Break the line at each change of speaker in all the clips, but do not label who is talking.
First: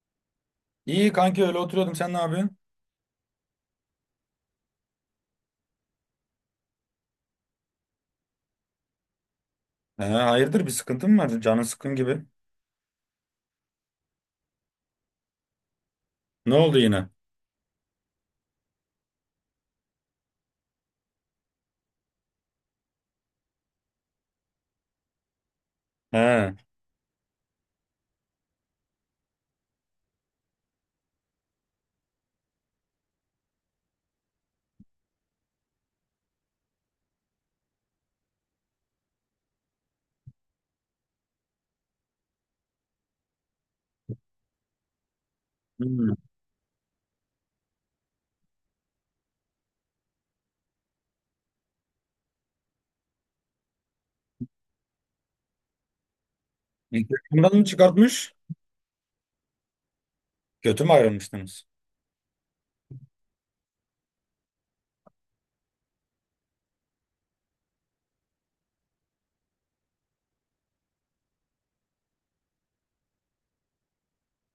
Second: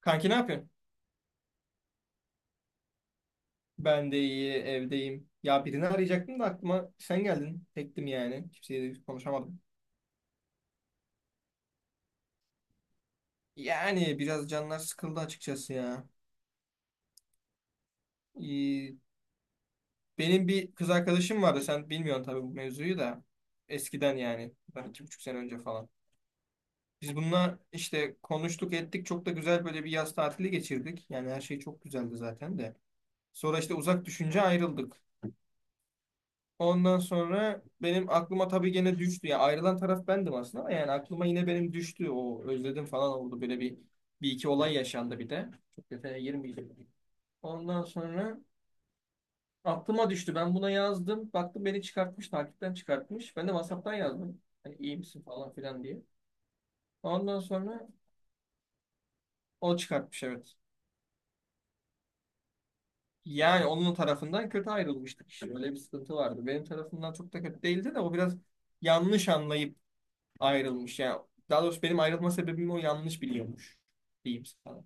Kanki ne yapıyorsun?
İyi kanki öyle oturuyordum. Sen ne yapıyorsun?
Ben de iyi, evdeyim. Ya birini arayacaktım da aklıma sen geldin. Tektim yani. Kimseyle de konuşamadım.
He, hayırdır, bir sıkıntın mı var? Canın sıkkın gibi.
Yani biraz canlar sıkıldı açıkçası ya.
Ne oldu yine?
İyi. Benim bir kız arkadaşım vardı. Sen bilmiyorsun tabii bu mevzuyu da. Eskiden yani. Bundan iki buçuk sene önce falan.
He.
Biz bununla işte konuştuk ettik. Çok da güzel böyle bir yaz tatili geçirdik. Yani her şey çok güzeldi zaten de. Sonra işte uzak düşünce ayrıldık. Ondan sonra benim aklıma tabii gene düştü. Ya ayrılan taraf bendim aslında ama yani aklıma yine benim düştü. O özledim falan oldu. Böyle bir, bir iki olay yaşandı bir de. Çok detaya
Hmm.
girmeyeceğim. Ondan sonra aklıma düştü. Ben buna yazdım. Baktım beni çıkartmış. Takipten çıkartmış. Ben de WhatsApp'tan yazdım. Hani iyi misin falan filan diye. Ondan
İlk
sonra
mı çıkartmış?
o çıkartmış, evet.
Kötü mü ayrılmıştınız?
Yani onun tarafından kötü ayrılmıştık işte. Öyle bir sıkıntı vardı. Benim tarafımdan çok da kötü değildi de o biraz yanlış anlayıp ayrılmış. Yani daha doğrusu benim ayrılma sebebimi o yanlış biliyormuş diyeyim sana.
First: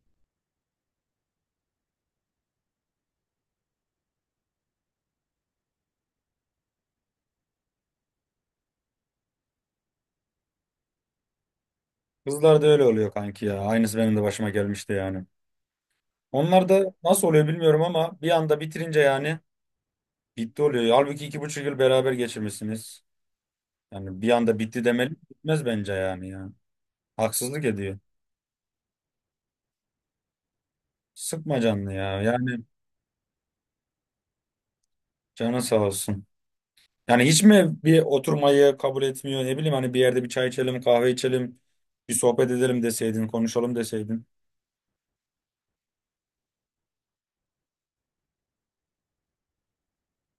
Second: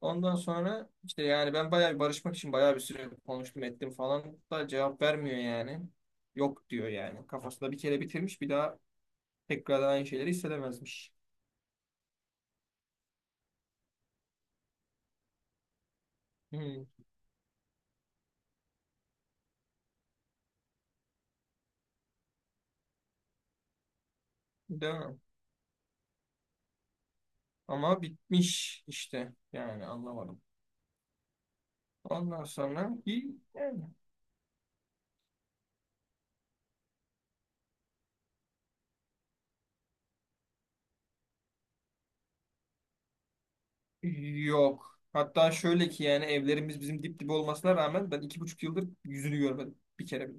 Ondan sonra işte yani ben bayağı bir barışmak için bayağı bir süre konuştum ettim falan da cevap vermiyor yani. Yok diyor yani. Kafasında bir kere bitirmiş, bir daha tekrardan aynı şeyleri hissedemezmiş.
Kızlar da öyle oluyor kanki ya. Aynısı benim de başıma gelmişti yani. Onlar da
Hmm,
nasıl oluyor bilmiyorum ama bir anda bitirince yani bitti oluyor. Halbuki 2,5 yıl beraber geçirmişsiniz. Yani bir anda bitti
değil
demeli
mi?
bitmez bence yani ya. Haksızlık ediyor.
Ama bitmiş işte yani anlamadım.
Sıkma canını ya.
Ondan
Yani
sonra bir yani
canın sağ olsun. Yani hiç mi bir oturmayı kabul etmiyor? Ne bileyim hani bir yerde bir çay içelim, kahve içelim, bir sohbet edelim deseydin, konuşalım deseydin.
yok. Hatta şöyle ki yani evlerimiz bizim dip dibe olmasına rağmen ben iki buçuk yıldır yüzünü görmedim bir kere bile.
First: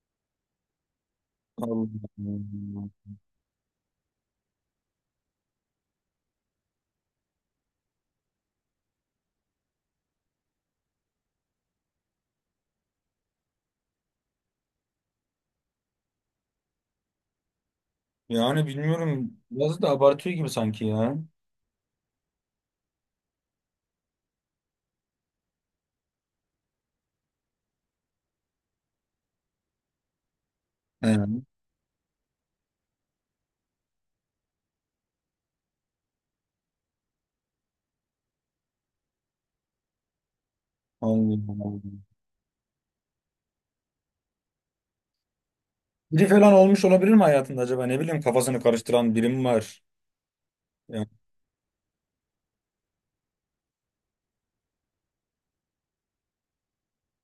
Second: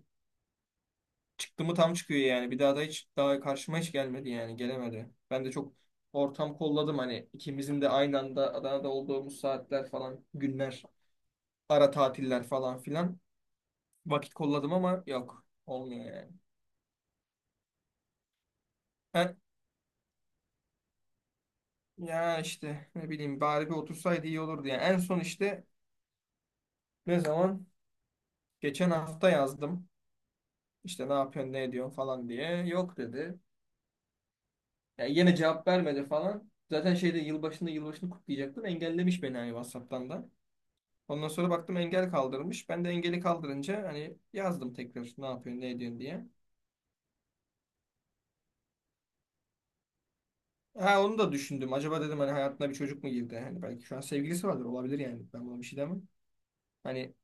Çıktı mı
Allah
tam çıkıyor yani. Bir daha da
Allah.
hiç daha karşıma hiç gelmedi yani. Gelemedi. Ben de çok ortam kolladım, hani ikimizin de aynı anda Adana'da olduğumuz saatler falan, günler, ara tatiller falan filan. Vakit kolladım ama yok. Olmuyor yani.
Yani
Ha,
bilmiyorum. Biraz da abartıyor gibi sanki ya.
ya işte ne bileyim bari bir otursaydı iyi olurdu yani. En son işte ne zaman? Geçen hafta yazdım. İşte ne
He.
yapıyorsun, ne ediyorsun falan diye. Yok dedi. Yani yine cevap vermedi falan. Zaten şeyde, yılbaşında yılbaşını kutlayacaktım. Engellemiş beni hani WhatsApp'tan da. Ondan
Allah
sonra baktım
Allah.
engel kaldırmış. Ben de engeli kaldırınca hani yazdım tekrar ne yapıyorsun ne ediyorsun diye.
Biri falan olmuş olabilir mi hayatında acaba? Ne bileyim kafasını karıştıran biri mi var?
Ha,
Yani
onu da düşündüm. Acaba dedim hani hayatına bir çocuk mu girdi? Hani belki şu an sevgilisi vardır, olabilir yani. Ben buna bir şey demem. Hani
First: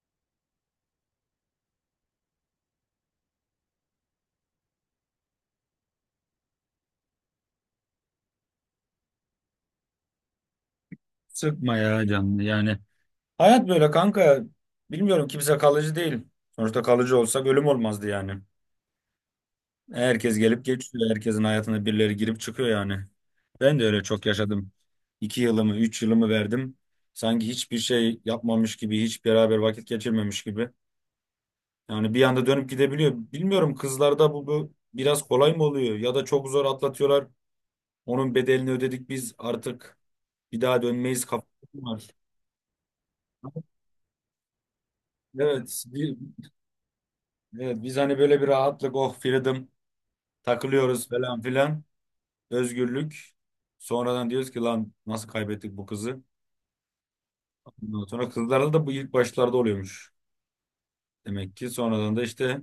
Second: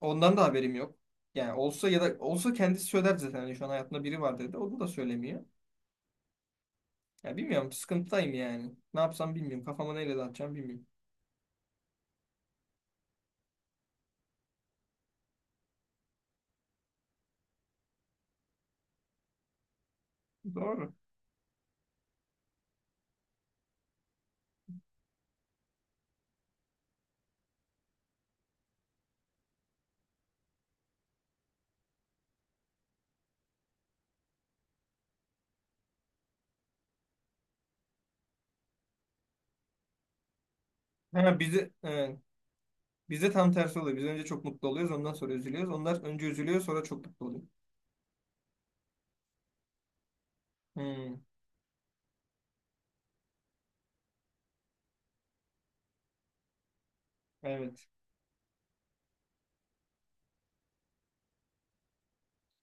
ondan da haberim yok. Yani olsa ya da olsa kendisi söyler zaten. Hani şu an hayatında biri var dedi. Onu da söylemiyor. Ya bilmiyorum, sıkıntıdayım yani. Ne yapsam bilmiyorum. Kafama neyle dağıtacağım bilmiyorum.
sıkma ya canını yani, hayat böyle kanka. Bilmiyorum, kimse kalıcı değil. Sonuçta kalıcı olsa ölüm olmazdı yani. Herkes gelip
Doğru.
geçiyor. Herkesin hayatına birileri girip çıkıyor yani. Ben de öyle çok yaşadım. 2 yılımı, 3 yılımı verdim. Sanki hiçbir şey yapmamış gibi, hiç beraber vakit geçirmemiş gibi. Yani bir anda dönüp gidebiliyor. Bilmiyorum kızlarda bu, bu biraz kolay mı oluyor ya da çok zor atlatıyorlar. Onun bedelini ödedik biz artık, bir daha dönmeyiz
Ha,
kafası
bize,
mı var.
evet. Bize tam tersi oluyor. Biz önce çok mutlu oluyoruz. Ondan sonra üzülüyoruz.
Evet,
Onlar önce üzülüyor, sonra çok mutlu oluyor.
evet, biz hani böyle bir rahatlık, oh freedom takılıyoruz
Hmm,
falan filan. Özgürlük. Sonradan diyoruz ki lan nasıl kaybettik bu kızı?
evet.
Ondan sonra kızlarda da bu ilk başlarda oluyormuş. Demek ki sonradan da işte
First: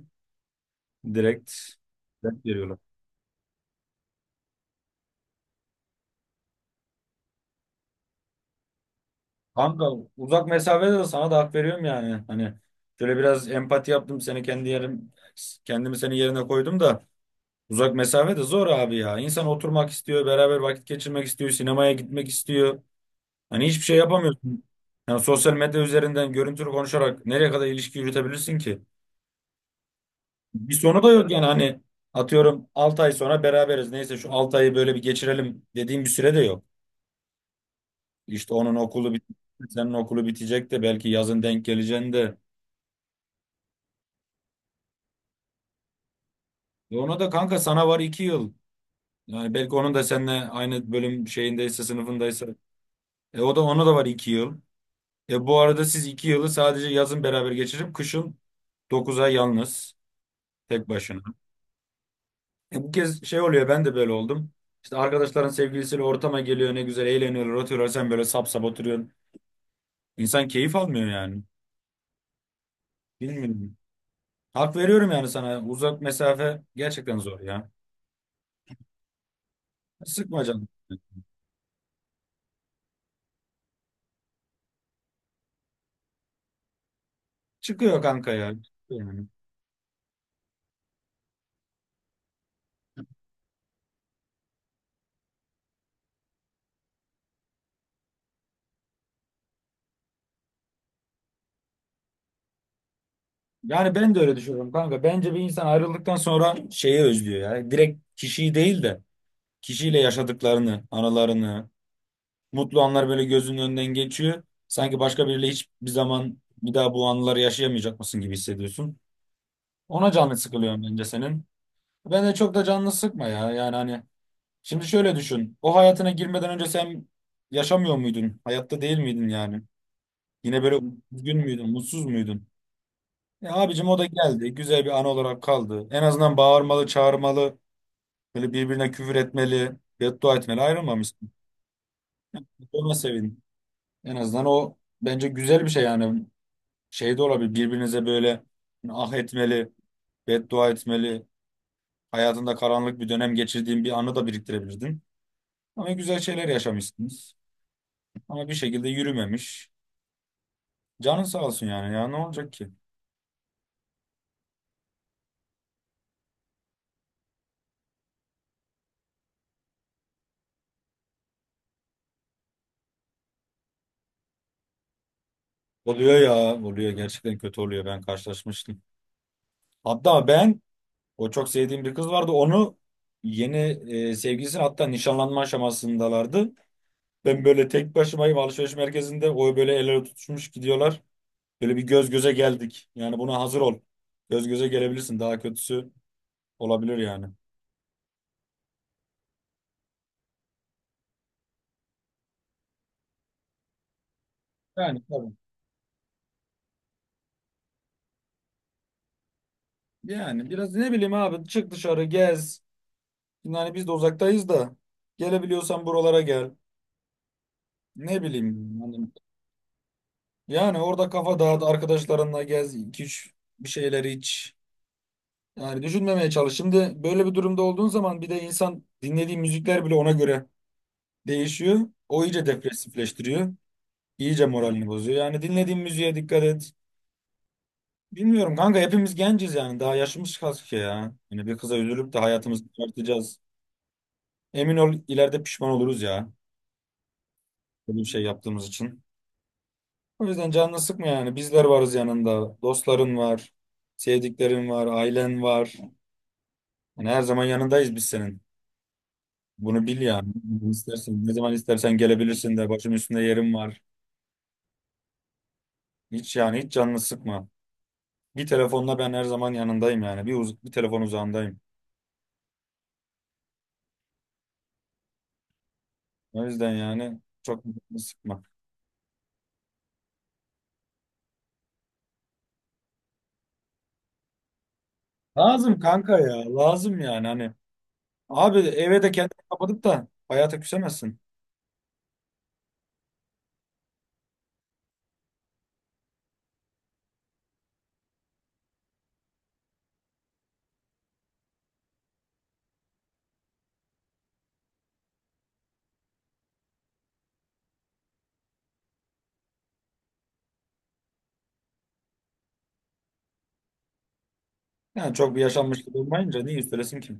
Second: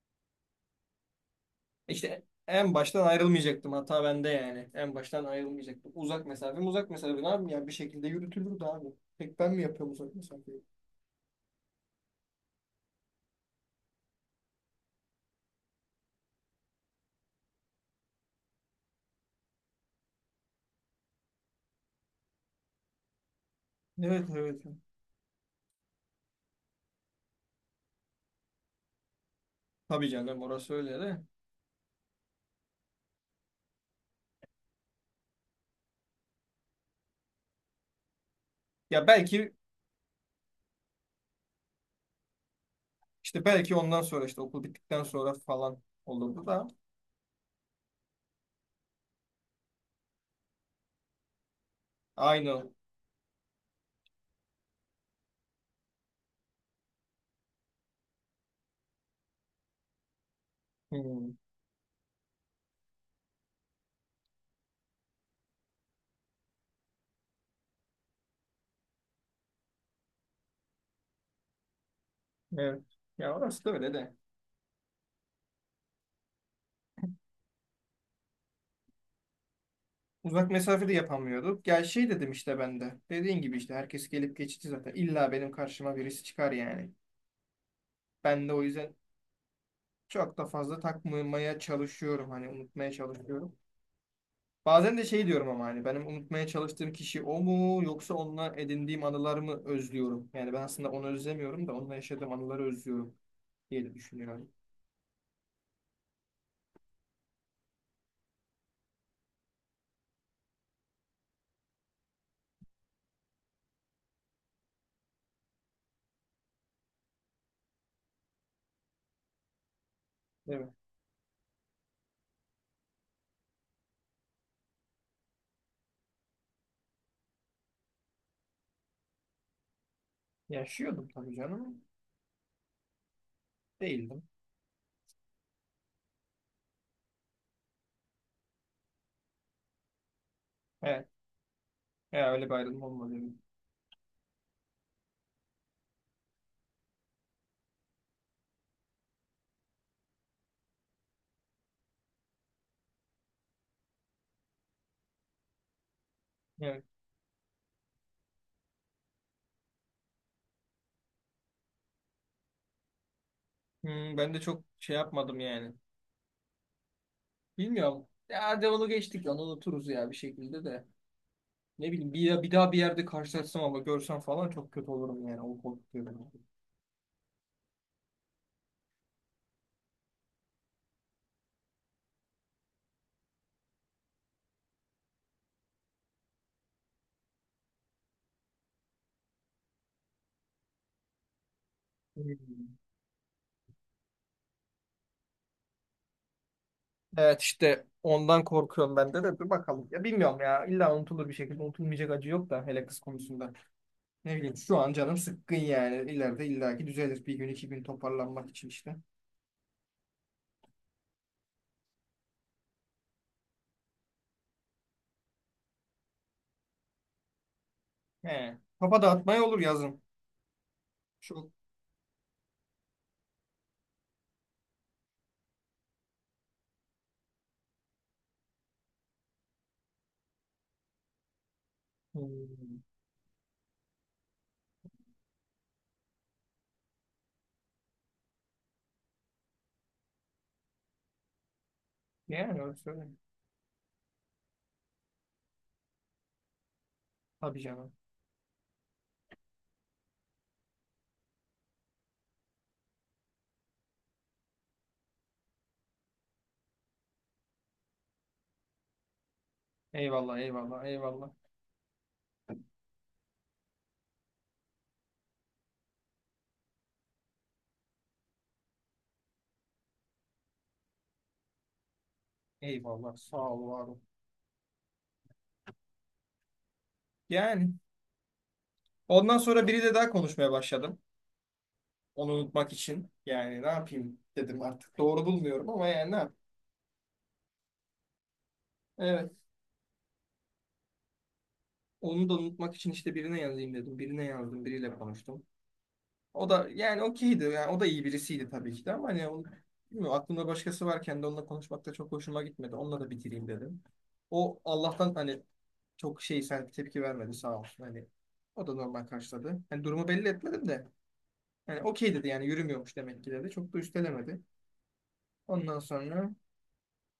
direkt,
İşte
direkt
en
veriyorlar.
baştan ayrılmayacaktım, hata bende yani. En baştan ayrılmayacaktım. Uzak mesafe mi uzak mesafe, ne yapayım ya bir şekilde yürütülürdü abi. Pek ben mi
Kanka,
yapıyorum uzak
uzak
mesafeyi?
mesafede de sana da hak veriyorum yani. Hani şöyle biraz empati yaptım, seni kendi yerim, kendimi senin yerine koydum da uzak mesafede zor abi ya. İnsan oturmak istiyor, beraber vakit geçirmek istiyor, sinemaya gitmek istiyor. Hani hiçbir şey
Evet, evet.
yapamıyorsun. Yani sosyal medya üzerinden görüntülü konuşarak nereye kadar ilişki yürütebilirsin ki?
Tabii canım,
Bir
orası öyle
sonu da
de.
yok yani, hani atıyorum 6 ay sonra beraberiz. Neyse şu 6 ayı böyle bir geçirelim dediğim bir süre de yok. İşte onun
Ya
okulu bitecek,
belki
senin okulu bitecek de belki yazın denk geleceğin de.
işte belki ondan sonra işte okul bittikten sonra falan olurdu da.
E ona da kanka sana var 2 yıl. Yani belki onun da seninle aynı bölüm şeyindeyse, sınıfındaysa.
Aynı.
E o da, ona da var 2 yıl. E bu arada siz 2 yılı sadece yazın beraber geçirip kışın 9 ay yalnız, tek başına.
Hmm,
E bu kez şey oluyor, ben de böyle oldum. İşte arkadaşların sevgilisiyle ortama geliyor, ne güzel eğleniyorlar, oturuyorlar, sen böyle sap sap oturuyorsun. İnsan keyif almıyor yani.
evet. Ya orası da
Bilmiyorum.
öyle de.
Hak veriyorum yani sana. Uzak mesafe gerçekten zor ya. Sıkma
Uzak
canım.
mesafede yapamıyorduk. Gel şey dedim işte ben de. Dediğin gibi işte herkes gelip geçici zaten. İlla benim karşıma birisi çıkar yani.
Çıkıyor kanka
Ben
ya.
de o yüzden
Yani.
çok da fazla takmamaya çalışıyorum, hani unutmaya çalışıyorum. Bazen de şey diyorum ama, hani benim unutmaya çalıştığım kişi o mu yoksa onunla edindiğim anılar mı özlüyorum? Yani ben aslında onu özlemiyorum da onunla yaşadığım anıları özlüyorum diye
Yani
de
ben de öyle
düşünüyorum.
düşünüyorum kanka. Bence bir insan ayrıldıktan sonra şeyi özlüyor ya. Direkt kişiyi değil de kişiyle yaşadıklarını, anılarını, mutlu anlar böyle gözünün önünden geçiyor. Sanki başka biriyle hiçbir zaman bir daha bu anıları yaşayamayacak mısın gibi hissediyorsun. Ona canı
Değil mi?
sıkılıyor bence senin. Ben de çok da canını sıkma ya. Yani hani şimdi şöyle düşün. O hayatına girmeden önce sen yaşamıyor muydun? Hayatta değil miydin yani? Yine böyle
Yaşıyordum
üzgün
tabii
müydün,
canım.
mutsuz muydun? E abicim, o da
Değildim.
geldi. Güzel bir an olarak kaldı. En azından bağırmalı, çağırmalı, böyle birbirine küfür etmeli, beddua etmeli
Evet.
ayrılmamışsın.
Ya öyle bir ayrılma
Ona
olmadı benim.
sevin. En azından o bence güzel bir şey yani. Şey de olabilir. Birbirinize böyle ah etmeli, beddua etmeli. Hayatında karanlık bir dönem geçirdiğin bir anı da biriktirebilirdin. Ama güzel şeyler
Evet.
yaşamışsınız. Ama bir şekilde yürümemiş. Canın sağ olsun yani ya, ne olacak ki?
Hmm, ben de çok şey yapmadım yani. Bilmiyorum. Ya hadi onu geçtik, onu unuturuz ya bir şekilde de. Ne bileyim, bir daha bir yerde karşılaşsam ama görsem falan çok kötü olurum yani. O korkutuyor beni.
Oluyor ya, oluyor, gerçekten kötü oluyor, ben karşılaşmıştım. Hatta ben, o çok sevdiğim bir kız vardı, onu yeni, sevgilisi, hatta nişanlanma aşamasındalardı. Ben böyle tek başımayım alışveriş merkezinde, o böyle el ele tutuşmuş gidiyorlar. Böyle bir göz göze
Hmm.
geldik, yani buna hazır ol. Göz göze gelebilirsin, daha kötüsü olabilir yani.
Evet, işte ondan korkuyorum ben de dur bakalım. Ya bilmiyorum ya, illa unutulur bir şekilde, unutulmayacak acı yok da hele kız konusunda. Ne bileyim şu an
Yani
canım
tabii.
sıkkın yani, ileride illaki düzelir bir gün iki gün toparlanmak için işte.
Yani biraz ne bileyim abi, çık dışarı, gez. Yani biz de uzaktayız da gelebiliyorsan buralara gel. Ne
He.
bileyim
Kafa
yani,
dağıtmaya olur yazın.
yani orada kafa
Şu
dağıt, arkadaşlarınla gez, 2-3 bir şeyler iç. Yani düşünmemeye çalış. Şimdi böyle bir durumda olduğun zaman bir de insan dinlediği müzikler bile ona göre değişiyor. O iyice
Hmm.
depresifleştiriyor. İyice moralini bozuyor. Yani dinlediğin müziğe dikkat et. Bilmiyorum kanka, hepimiz genciz yani. Daha yaşımız kaç ki ya. Yani bir kıza üzülüp de
Yani
hayatımızı
öyle söyle.
çıkartacağız. Emin ol, ileride pişman oluruz ya.
Tabii canım.
Böyle bir şey yaptığımız için. O yüzden canını sıkma yani. Bizler varız yanında. Dostların var. Sevdiklerin var. Ailen var. Yani her zaman yanındayız biz senin. Bunu bil yani.
Eyvallah, eyvallah,
İstersen,
eyvallah.
ne zaman istersen gelebilirsin de, başım üstünde yerim var. Hiç yani, hiç canını sıkma. Bir telefonla ben her zaman yanındayım yani. Bir telefon uzağındayım.
Eyvallah, sağ ol var ol.
O yüzden yani çok
Yani
canını sıkma.
ondan sonra biri de daha konuşmaya başladım. Onu unutmak için. Yani ne yapayım dedim artık. Doğru bulmuyorum
Lazım
ama yani ne
kanka
yapayım.
ya. Lazım yani hani. Abi, eve de
Evet.
kendini kapatıp da hayata küsemezsin.
Onu da unutmak için işte birine yazayım dedim. Birine yazdım, biriyle konuştum. O da yani okeydi. Yani o da iyi birisiydi tabii ki de, ama hani onu, bilmiyorum, aklımda başkası varken de onunla konuşmak da çok hoşuma gitmedi. Onunla da bitireyim dedim. O Allah'tan hani çok şey, sen tepki vermedi, sağ olsun. Hani o da normal karşıladı. Hani durumu belli etmedim de. Yani okey dedi, yani yürümüyormuş demek ki dedi. Çok da üstelemedi.
Yani çok bir
Ondan
yaşanmışlık
sonra
olmayınca niye üstelesin ki?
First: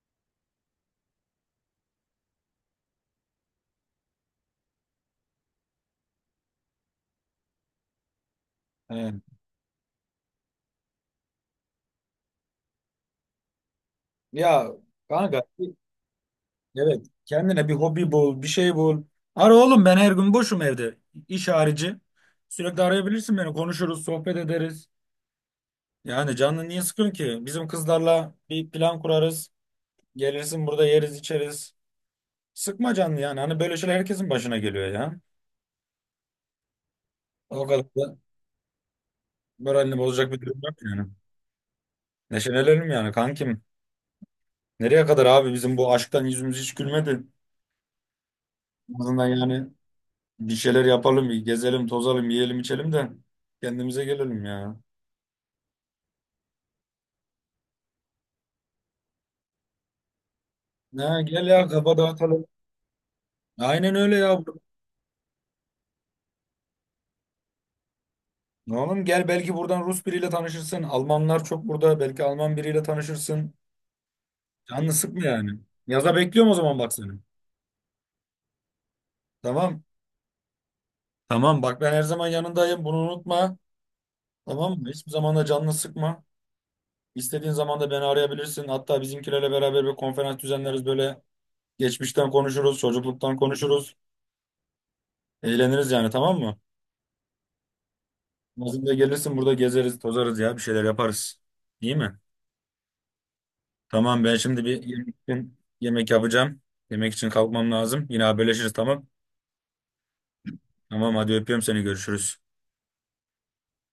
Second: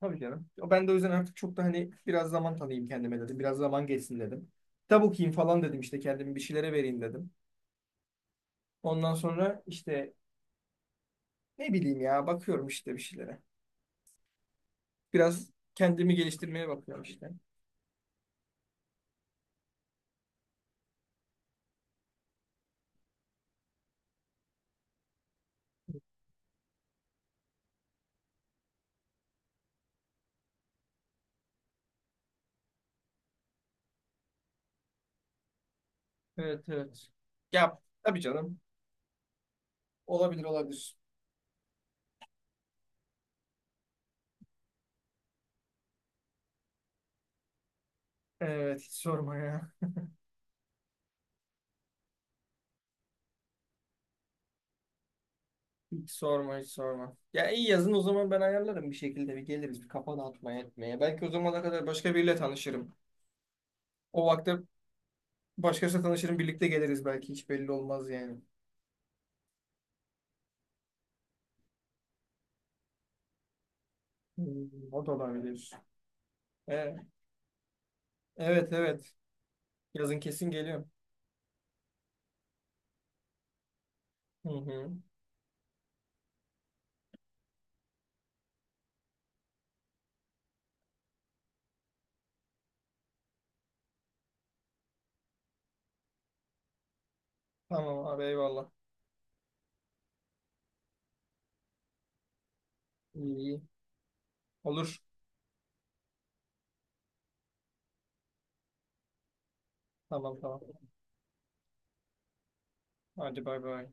tabii canım. Ben de o yüzden artık çok da hani biraz zaman tanıyayım kendime dedim. Biraz zaman geçsin dedim. Kitap okuyayım falan dedim, işte kendimi bir şeylere vereyim dedim.
He.
Ondan sonra işte ne bileyim ya, bakıyorum işte bir şeylere.
Ya kanka,
Biraz kendimi geliştirmeye bakıyorum
evet.
işte.
Kendine bir hobi bul, bir şey bul. Ara oğlum, ben her gün boşum evde. İş harici. Sürekli arayabilirsin beni. Konuşuruz, sohbet ederiz. Yani canını niye sıkıyorsun ki? Bizim kızlarla bir plan kurarız. Gelirsin, burada yeriz, içeriz. Sıkma canını yani. Hani böyle şeyler herkesin başına geliyor ya.
Evet, evet.
O
Ya
kadar da
tabii canım.
moralini bozacak bir
Olabilir,
durum yok
olabilir.
yani. Neşelenelim yani kankim. Nereye kadar abi, bizim bu aşktan yüzümüz hiç gülmedi.
Evet, hiç
En azından
sorma
yani
ya.
bir şeyler yapalım, bir gezelim, tozalım, yiyelim, içelim de kendimize gelelim ya.
Hiç sorma, hiç sorma. Ya iyi, yazın o zaman ben ayarlarım bir şekilde, bir geliriz bir kafa dağıtmaya etmeye.
Ha,
Belki o
gel
zamana
ya,
kadar
kafa
başka biriyle
dağıtalım.
tanışırım.
Aynen öyle
O
ya.
vakte başkasıyla tanışırım, birlikte geliriz, belki hiç belli olmaz yani.
Oğlum gel, belki buradan Rus biriyle tanışırsın. Almanlar çok burada. Belki Alman biriyle tanışırsın.
Hmm,
Canını
o da
sıkma yani.
olabilir.
Yaza bekliyorum o zaman bak
E,
seni.
evet, evet
Tamam.
yazın kesin geliyorum.
Tamam, bak ben her zaman yanındayım. Bunu unutma.
Hı
Tamam mı?
hı.
Hiçbir zaman da canını sıkma. İstediğin zaman da beni arayabilirsin. Hatta bizimkilerle beraber bir konferans düzenleriz böyle. Geçmişten konuşuruz, çocukluktan konuşuruz. Eğleniriz yani, tamam mı?
Tamam abi, eyvallah.
Bizim de gelirsin, burada gezeriz, tozarız ya, bir şeyler yaparız. İyi mi?
İyi, iyi.
Tamam, ben şimdi bir
Olur.
yemek için yemek yapacağım. Yemek için kalkmam lazım. Yine haberleşiriz, tamam.
Tamam, tamam.
Tamam hadi, öpüyorum seni, görüşürüz.
Hadi bay bay.